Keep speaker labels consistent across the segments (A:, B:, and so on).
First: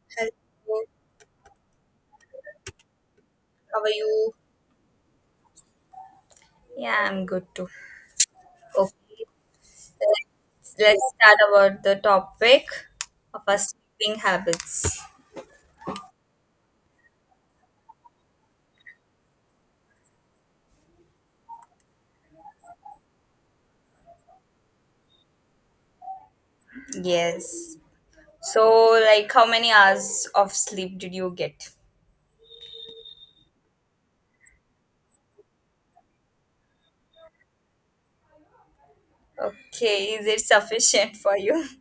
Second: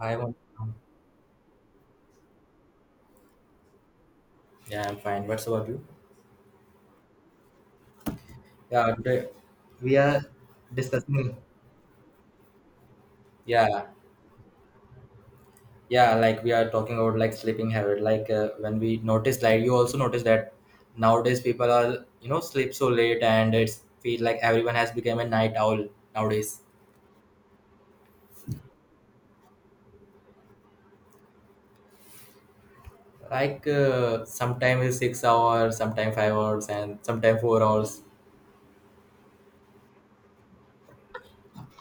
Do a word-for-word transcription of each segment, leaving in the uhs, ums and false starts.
A: Hi, Mon-
B: Hello, how are you?
A: yeah, I'm fine. What's about you?
B: Yeah, I'm good too.
A: Yeah,
B: Okay,
A: today, we are
B: let's, let's
A: discussing
B: start about the topic of our
A: yeah,
B: sleeping habits.
A: yeah. Like we are talking about like sleeping habit. Like uh, when we notice, like you also notice that nowadays people are you know sleep so late, and it's feel like everyone has become a night owl nowadays.
B: Yes. So, like, how many hours of sleep did you get?
A: Like uh, sometimes it's six hours, sometimes five hours, and sometimes four hours.
B: Okay, is it sufficient for you?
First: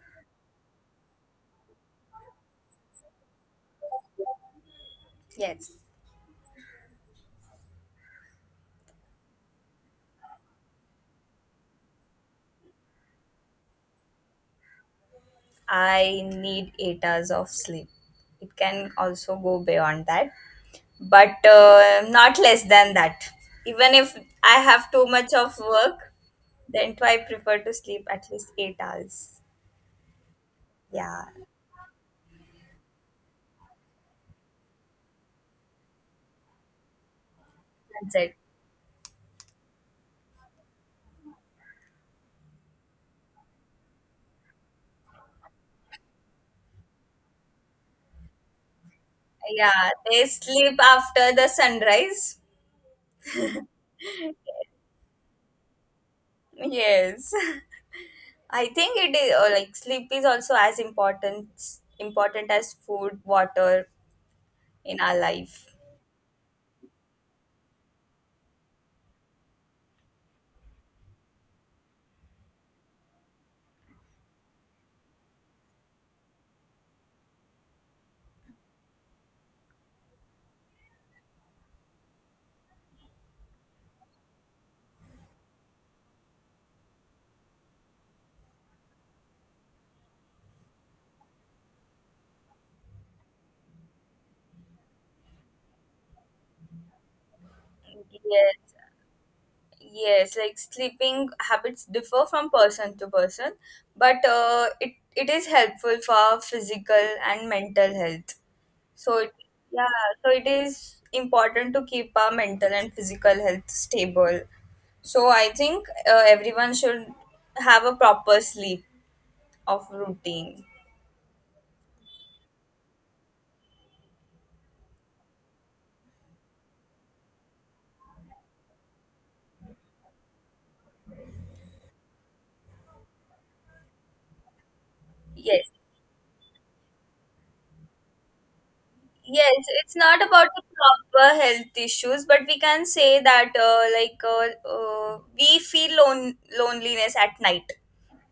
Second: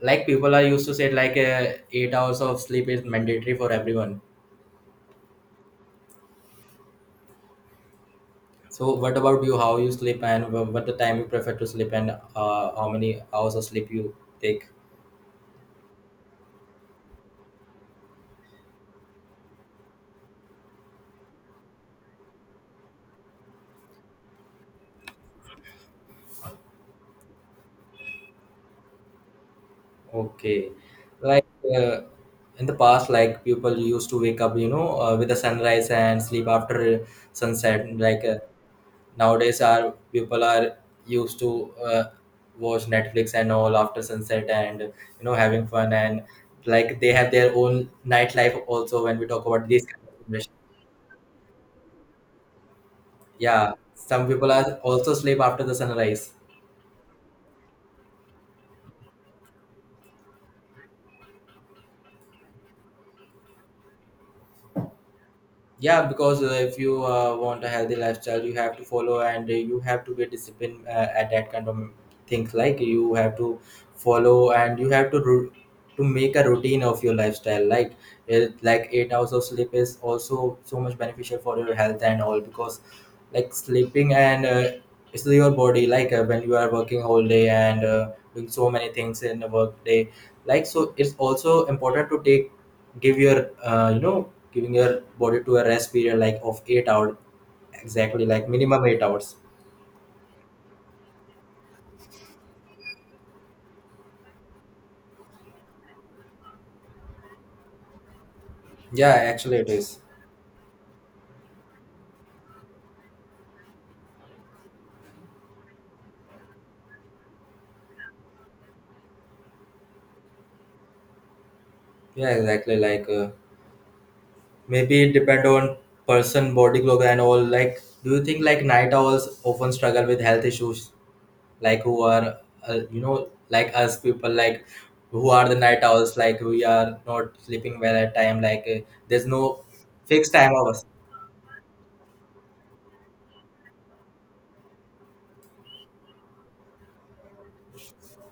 A: Like people are used to say like uh, eight hours of sleep is mandatory for everyone.
B: Yes.
A: So what about you? How you sleep and wh- what the time you prefer to sleep and uh, how many hours of sleep you take?
B: I need eight hours of sleep. It can also go beyond that, but uh, not less than that. Even if I have too much of work, then too, I prefer to sleep at least eight hours.
A: Okay,
B: Yeah,
A: like uh, in the past, like people used to wake up, you know, uh, with the sunrise and sleep after sunset.
B: that's
A: Like
B: it.
A: uh, nowadays, our people are used to uh, watch Netflix and all after sunset and you know having fun and like they have their own nightlife also. When we talk about this
B: Yeah,
A: kind of
B: they
A: situation,
B: sleep after the sunrise.
A: yeah, some people are also sleep after the sunrise.
B: Yes. I think it is or like sleep is also as important important as food, water in our life.
A: Yeah, because uh, if you uh, want a healthy lifestyle you have to follow and uh, you have to be disciplined uh, at that kind of things like you have to follow and you have to ru- to make a routine of your lifestyle like it, like eight hours of sleep is also so much beneficial for your health and all because like sleeping and uh, it's your body like uh, when you are working whole day and uh, doing so many things in the work day like so it's also important to take give your uh, you know giving your body to a rest period like of eight hours, exactly, like
B: Yes,
A: minimum eight hours.
B: yes, like sleeping habits differ from person to person, but uh, it it is helpful for physical and mental health.
A: Yeah,
B: So it,
A: actually it is.
B: yeah, so it is important to keep our mental and physical health stable. So I think uh, everyone should have a proper sleep of routine.
A: Yeah, exactly. Like uh, maybe it depend on person body clock and all. Like, do you think like night owls often struggle with health issues? Like who are uh, you know like us people, like who are the
B: Yes.
A: night owls, like we are not sleeping well at time, like uh, there's no
B: Yes, it's not
A: fixed
B: about
A: time
B: the
A: hours.
B: proper health issues, but we can say that uh, like uh, uh, we feel lon loneliness at night.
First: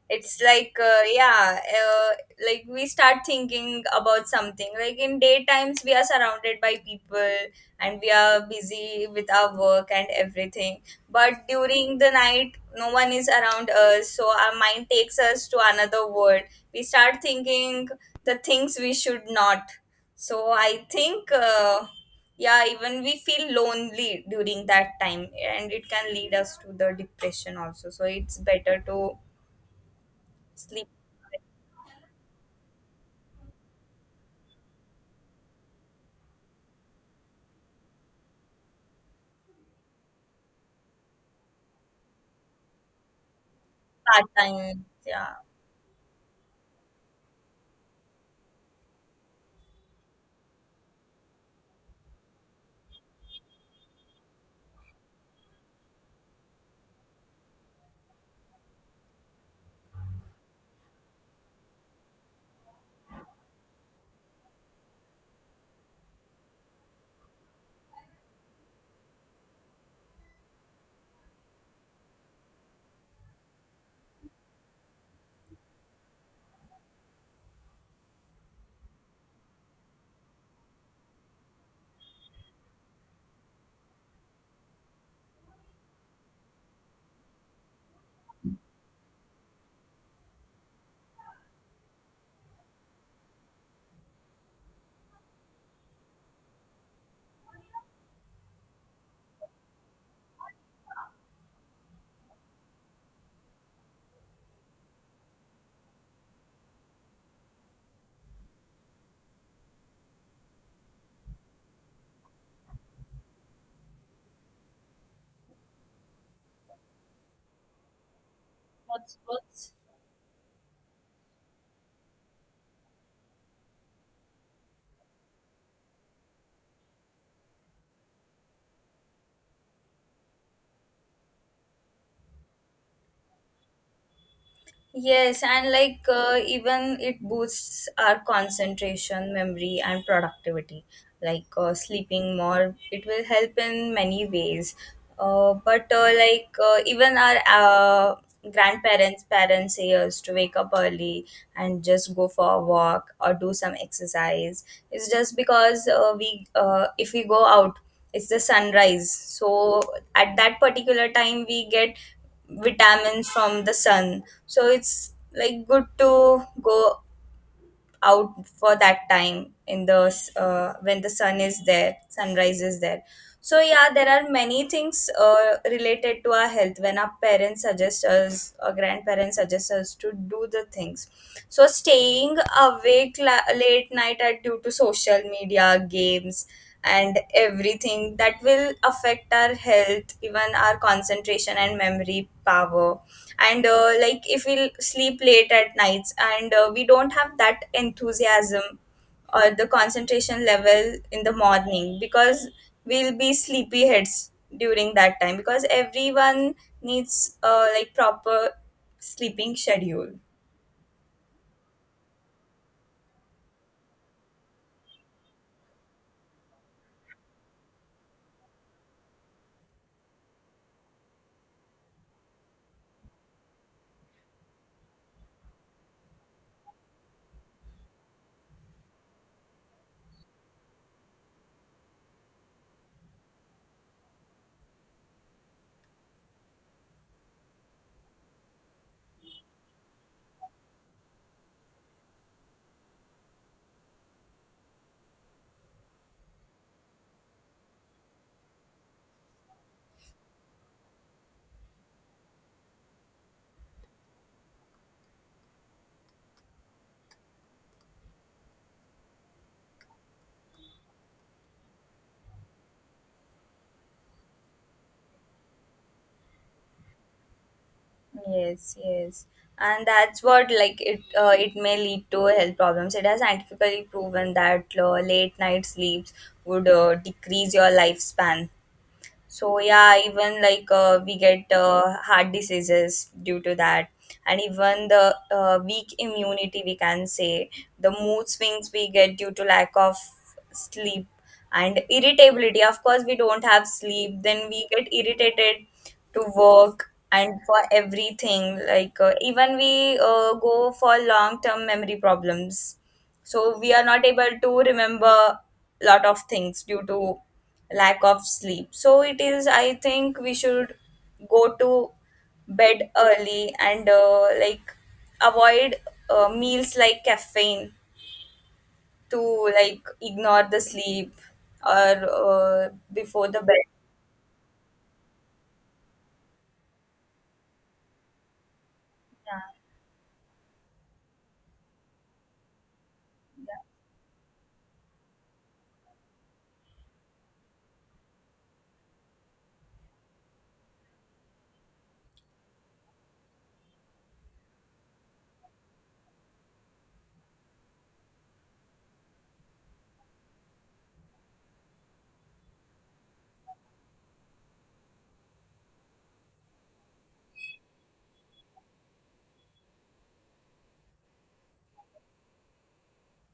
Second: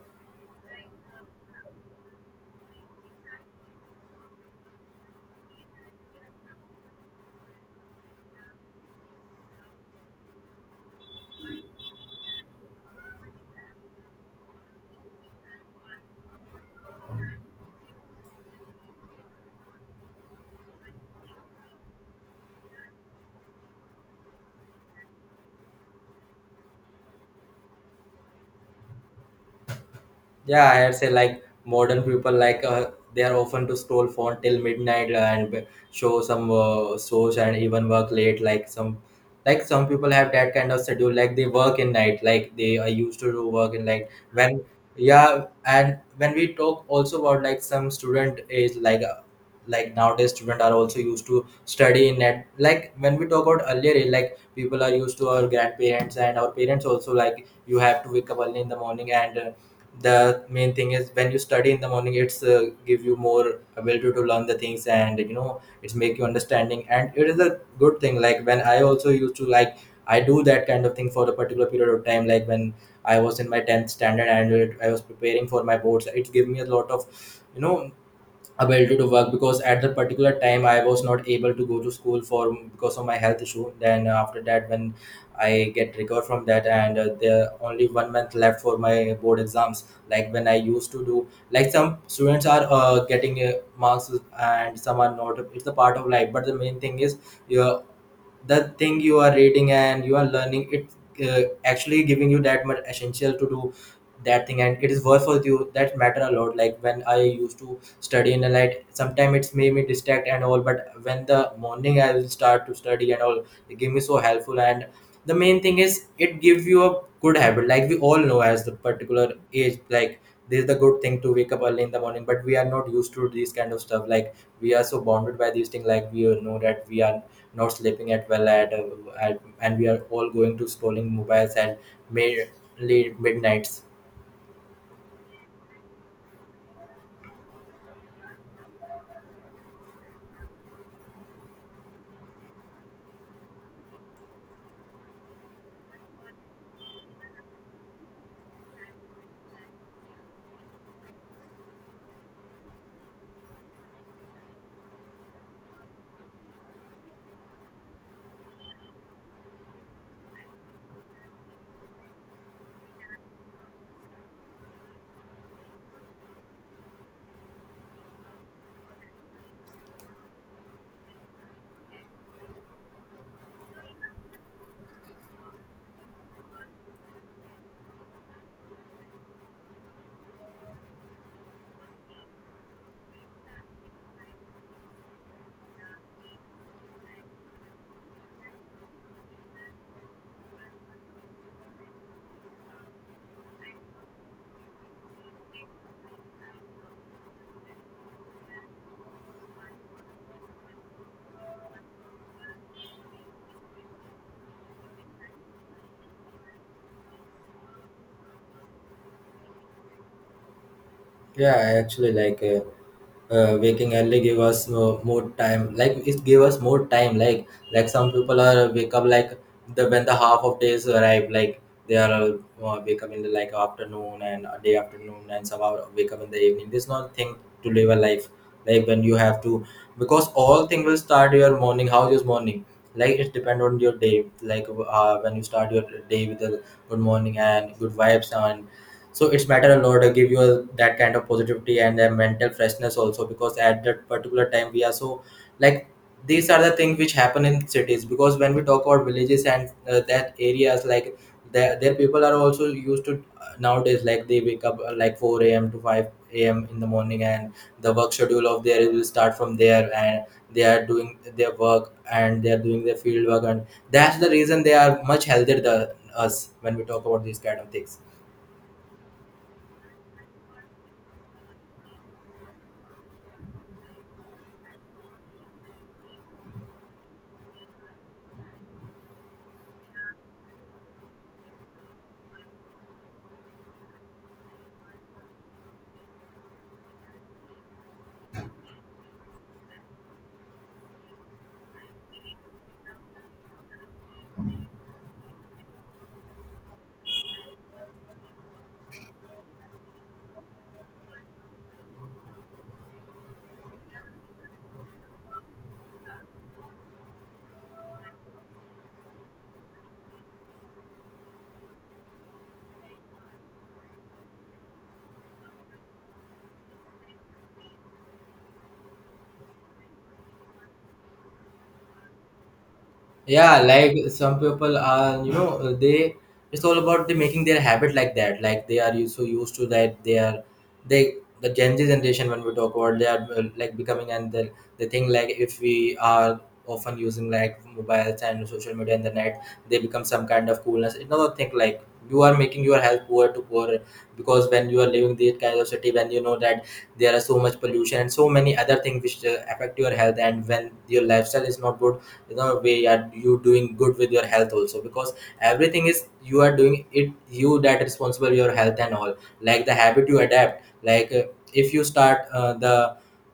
B: It's like uh, yeah uh, like we start thinking about something, like in daytimes we are surrounded by people and we are busy with our work and everything, but during the night no one is around us, so our mind takes us to another world. We start thinking the things we should not. So I think uh, yeah, even we feel lonely during that time, and it can lead us to the depression also, so it's better to
A: Yeah, I
B: sleep
A: had say like modern people like uh, they are often to scroll phone till midnight and b- show some uh, shows and even work late. Like some, like some people have that kind of schedule. Like they work in night. Like they are used to do work in night.
B: part
A: When
B: time. Yeah.
A: Yeah, and when we talk also about like some student age, like like nowadays students are also used to study in net. Like when we talk about earlier eh, like people are used to our grandparents and our parents also like you have to wake up early in the morning and uh, the main thing is when you study in the morning it's uh, give you more ability to learn the things and you know it's make you understanding and it is a good thing. Like when I also used to like I do that kind of thing for a particular period of time, like when I was in my tenth standard and it, I was preparing for my boards, it gave me a lot of you know ability to work because at that particular time I was not able to go to school for because of my health issue. Then uh, after that when I get recovered from that and uh, there only one month left for my board exams, like when I used to do, like some students are uh, getting uh, marks and some are not. It's a part of life, but the main thing is, yeah, the thing you are reading and you are learning it uh, actually giving you that much essential to do that thing and it is worth for you, that matter a lot. Like when I used to study in the light sometimes it's made me distract and all, but when the morning I will start to study and all it gave me so helpful. And the main thing is it gives you a good habit, like we all know as the
B: What's
A: particular
B: what's
A: age like this is the good thing to wake up early in the morning, but we are not used to these kind of stuff, like we are so bounded by these things. Like we know that we are not sleeping at well at, uh, at, and we are all going to scrolling mobiles at mainly midnights.
B: yes, and like uh, even it boosts our concentration, memory, and productivity. Like uh, sleeping more, it will help in many ways. Uh, but uh, like uh, even our uh, grandparents, parents say us to wake up early and just go for a walk or do some exercise. It's just because uh, we, uh, if we go out, it's the sunrise. So at that particular time, we get vitamins from the sun, so it's like good to go out for that time in the uh, when the sun is there, sunrise is there. So yeah, there are many things uh, related to our health when our parents suggest us or grandparents suggest us to do the things. So staying awake la- late night are due to social media games and everything, that will affect our health, even our concentration and memory power. And uh, like if we sleep late at nights and uh, we don't have that enthusiasm or the concentration level in the morning, because we'll be sleepy heads during that time, because everyone needs uh, like proper sleeping schedule.
A: Yeah, I actually like uh, uh, waking early give us more, more time. Like it gave us more time. Like like some people are wake up like the when the half of days arrive. Like they are uh, uh, Wake up in the like afternoon and uh, day afternoon, and some are wake up in the evening. This is not thing to live a life. Like when you have to, because all thing will start your morning. How is your morning? Like it depend on your day. Like uh, when you start your day with a good morning and good vibes, and so it's matter a lot uh, give you a, that kind of positivity and a mental freshness also, because at that particular time we are so like these are the things which happen in cities. Because when we talk about villages and uh, that areas, like their, their people are also used to uh, nowadays like they wake up uh, like four a.m to five a.m in the morning and the work schedule of their will start from there, and they are doing their work and they are doing their field work, and that's the reason they are much healthier than us when we talk about these kind of things.
B: Yes, yes, and that's what, like it uh, it may lead to health problems. It has scientifically proven that uh, late night sleeps would uh, decrease your lifespan. So yeah, even like uh, we get uh, heart diseases due to that, and even the uh, weak immunity, we can say the mood swings we get due to lack of sleep and irritability. Of course, we don't have sleep, then we get irritated to work and for everything. Like uh, even we uh, go for long term memory problems, so we are not able to remember lot of things due to lack of sleep. So it is, I think we should go to bed early and uh, like avoid uh, meals like caffeine to like ignore the sleep or uh, before the
A: Yeah,
B: bed.
A: like some people are you know uh, they it's all about the making their habit like that, like they are used, so
B: Yeah.
A: used to that they are they the gen z generation. When we talk about, they are uh, like becoming and the, the thing, like if we are often using like mobiles and social media and the net, they become some kind of coolness, another thing. Like you are making your health poor to poor, because when you are living this kind of city when you know that there are so much pollution and so many other things which uh, affect your health, and when your lifestyle is not good, you know way are you doing good with your health also, because everything is you are doing it, you that responsible your health and all, like the habit you adapt. Like uh, if you start uh, the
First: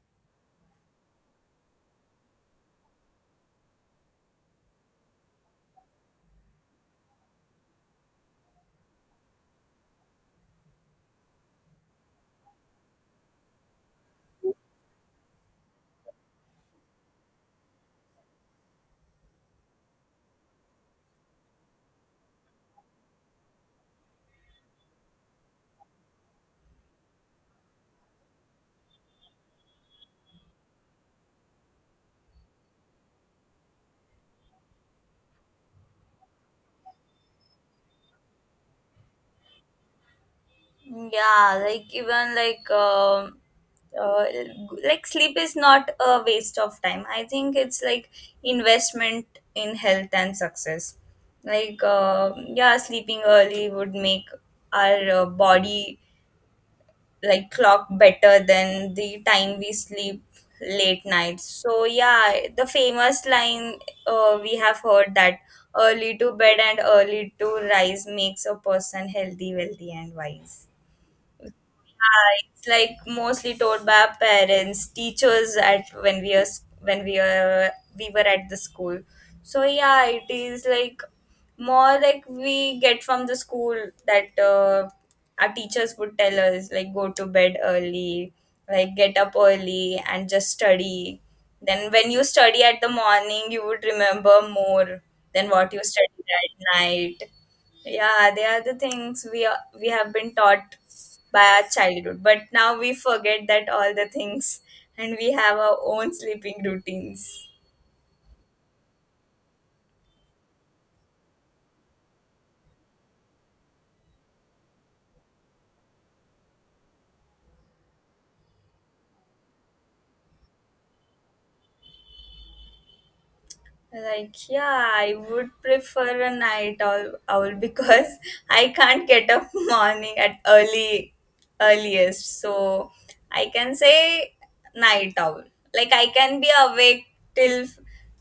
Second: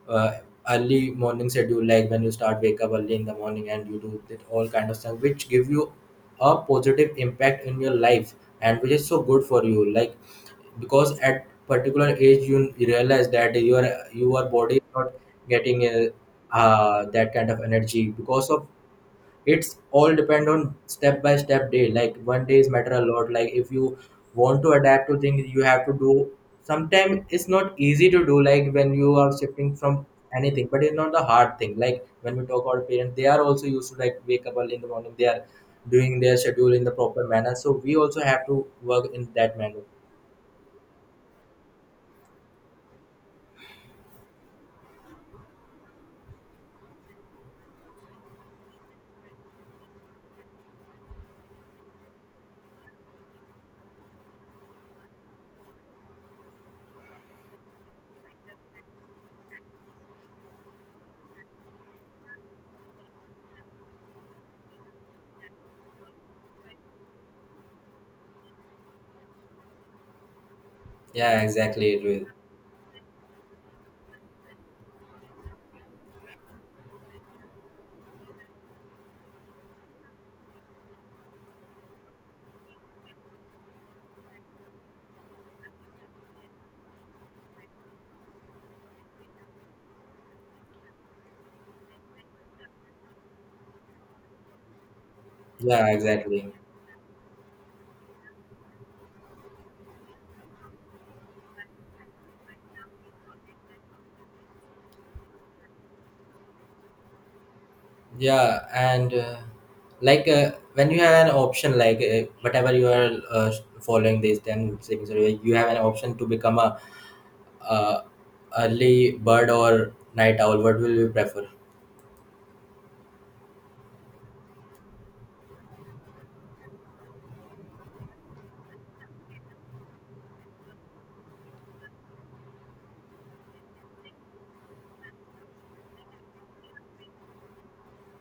A: uh, early morning schedule, like when you start wake up early in the morning and you do that all kind of stuff which give you a positive impact in your life and which is so good for you like because at particular age you realize that your your body is not getting uh, uh, that kind of energy because of it's all depend on step by step day, like one day is matter a lot, like if you want to adapt to things you have to do, sometimes it's not easy to do, like when you are shifting from anything, but it's not the hard thing. Like when we talk about parents they are also used to like wake up early in the morning, they are doing their schedule in the proper manner, so we also have to work in that manner.
B: Yeah, like even like um uh, like sleep is not a waste of time. I think it's like investment in health and success. Like uh, yeah, sleeping early would make our uh, body like clock better than the time we sleep late nights. So yeah, the famous line uh, we have heard that early to bed and early to rise makes a person healthy, wealthy, and wise.
A: Yeah, exactly. It will.
B: Yeah, it's like mostly taught by our parents, teachers at when we are s- when we are we were at the school. So yeah, it is like more like we get from the school that uh, our teachers would tell us like go to bed early, like get up early and just study. Then when you study at the morning, you would remember more than what you
A: Yeah,
B: studied
A: exactly.
B: at night. Yeah, they are the things we are, we have been taught by our childhood, but now we forget that all the things, and we have our own sleeping routines.
A: Yeah, and uh, like uh, when you have an option, like uh, whatever you are uh, following this, then savings rule, you have an option to become a uh, early bird or night owl. What will you prefer?
B: Like, yeah, I would prefer a night owl, owl because I can't get up morning at early earliest. So I can say night owl. Like I can be awake till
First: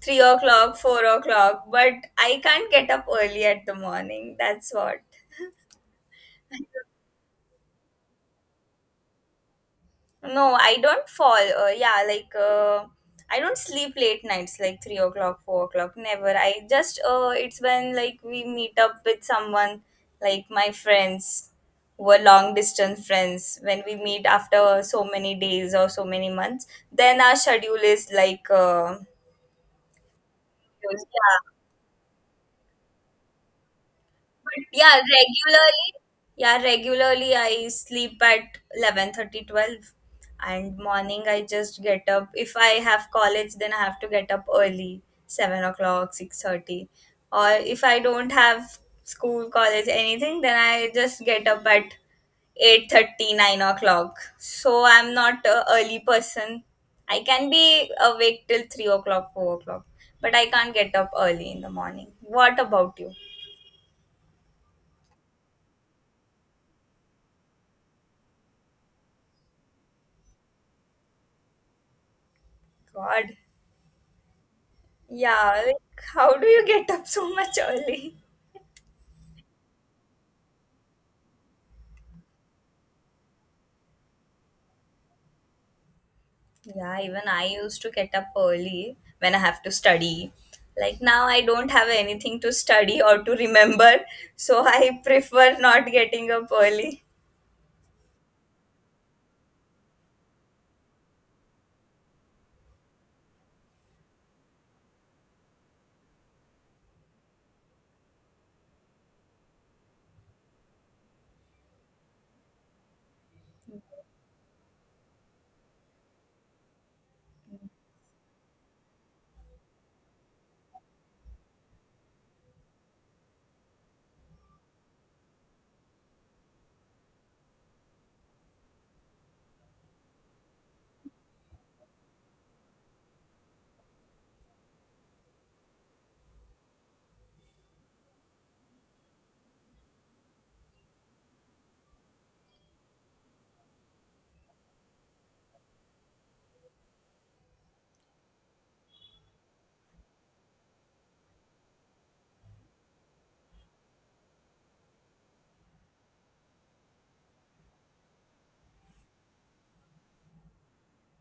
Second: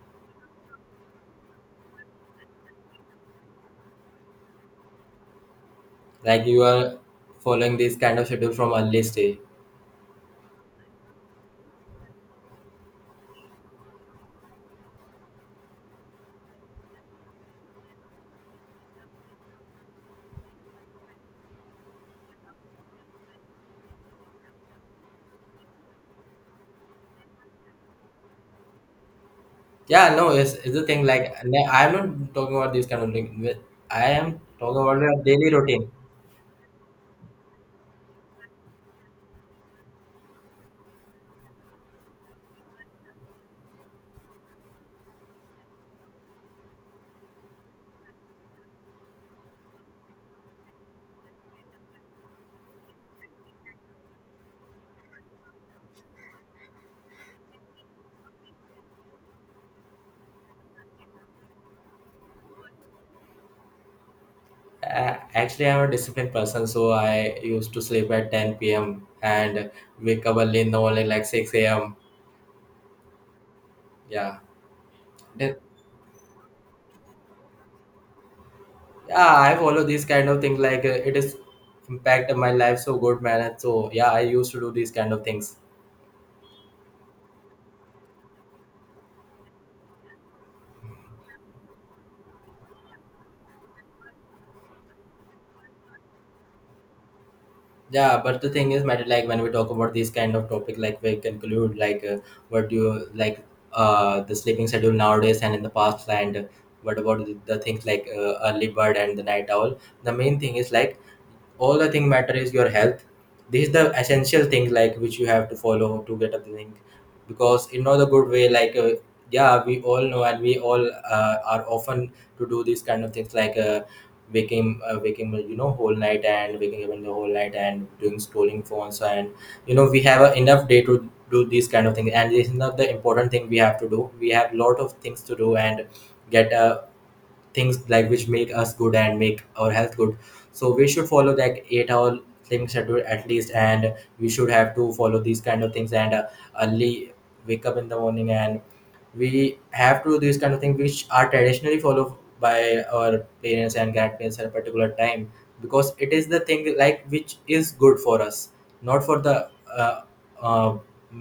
B: three o'clock, four o'clock, but I can't get up early at the morning. That's what.
A: Like you are following this kind of schedule from early stage.
B: No, I don't fall. Uh, yeah, like uh, I don't sleep late nights, like three o'clock, four o'clock. Never. I just uh, it's when like we meet up with someone, like my friends, were long distance friends. When we meet after so many days or so many months, then our schedule is like uh,
A: Yeah, no, it's, it's the thing. Like
B: yeah.
A: n- I'm not talking about this kind of thing. I am talking
B: Yeah,
A: about a daily
B: regularly.
A: routine.
B: Yeah, regularly I sleep at eleven thirty, twelve, and morning I just get up. If I have college, then I have to get up early, seven o'clock, six thirty. Or if I don't have school, college, anything, then I just get up at eight thirty, nine o'clock. So I'm not a early person. I can be awake till three o'clock, four o'clock. But I can't get up early in the morning. What about you?
A: Uh, actually, I'm a disciplined person, so I used to sleep at ten p m and wake up early in the morning, like six a m.
B: God.
A: Yeah, Then-
B: Yeah, like how do you get up so much early?
A: yeah, I follow these kind of things. Like uh, it is impact on my life so good, man. And so yeah, I used to do these kind of things.
B: Yeah, even I used to get up early when I have to study. Like now I don't have anything to study or to remember, so I prefer not getting up early.
A: Yeah, but the thing is matter like when we talk about these kind of topic like we conclude like uh, what do you like uh the sleeping schedule nowadays and in the past, and what about the, the things like uh, early bird and the night owl. The main thing is like all the thing matter is your health. This is the essential thing like which you have to follow to get up the thing, because in not a good way like uh, yeah we all know and we all uh, are often to do these kind of things like uh, waking uh, waking you know whole night and waking up in the whole night and doing scrolling phones, and you know we have uh, enough day to do these kind of things, and this is not the important thing we have to do. We have lot of things to do and get uh, things like which make us good and make our health good. So we should follow that eight hour sleeping schedule at least, and we should have to follow these kind of things and uh, early wake up in the morning, and we have to do these kind of things which are traditionally followed by our parents and grandparents at a particular time, because it is the thing like which is good for us, not for the uh, uh,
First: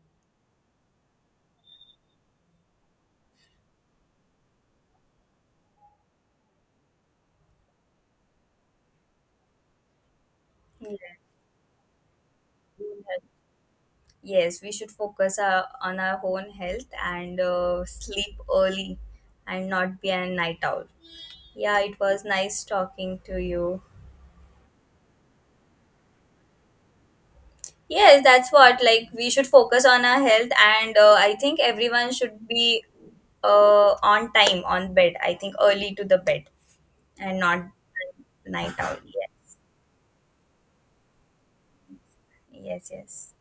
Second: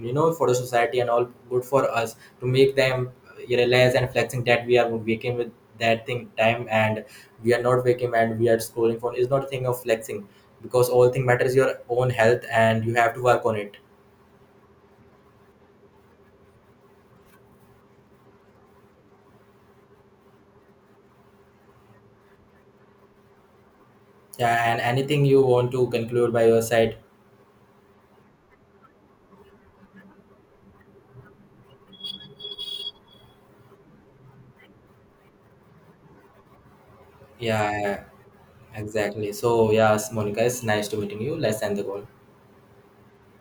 A: you know for the society and all, good for us to make them realize and flexing that we are waking with that thing time and we are not waking and we are scrolling phone is not a thing of flexing, because all
B: Yeah.
A: thing matters your own health and you have to work on it.
B: Yes, we should focus uh, on our own health and uh, sleep early and not be a night owl. Yeah, it was nice talking to you.
A: Yeah, and anything you want to conclude by your side?
B: Yes, that's what. Like, we should focus on our health, and uh, I think everyone should be uh, on time on bed. I think early to the bed and not
A: Yeah.
B: night owl. Yeah.
A: Exactly. So, yes, Monica, it's nice to meeting you. Let's end the call.
B: Yes, yes.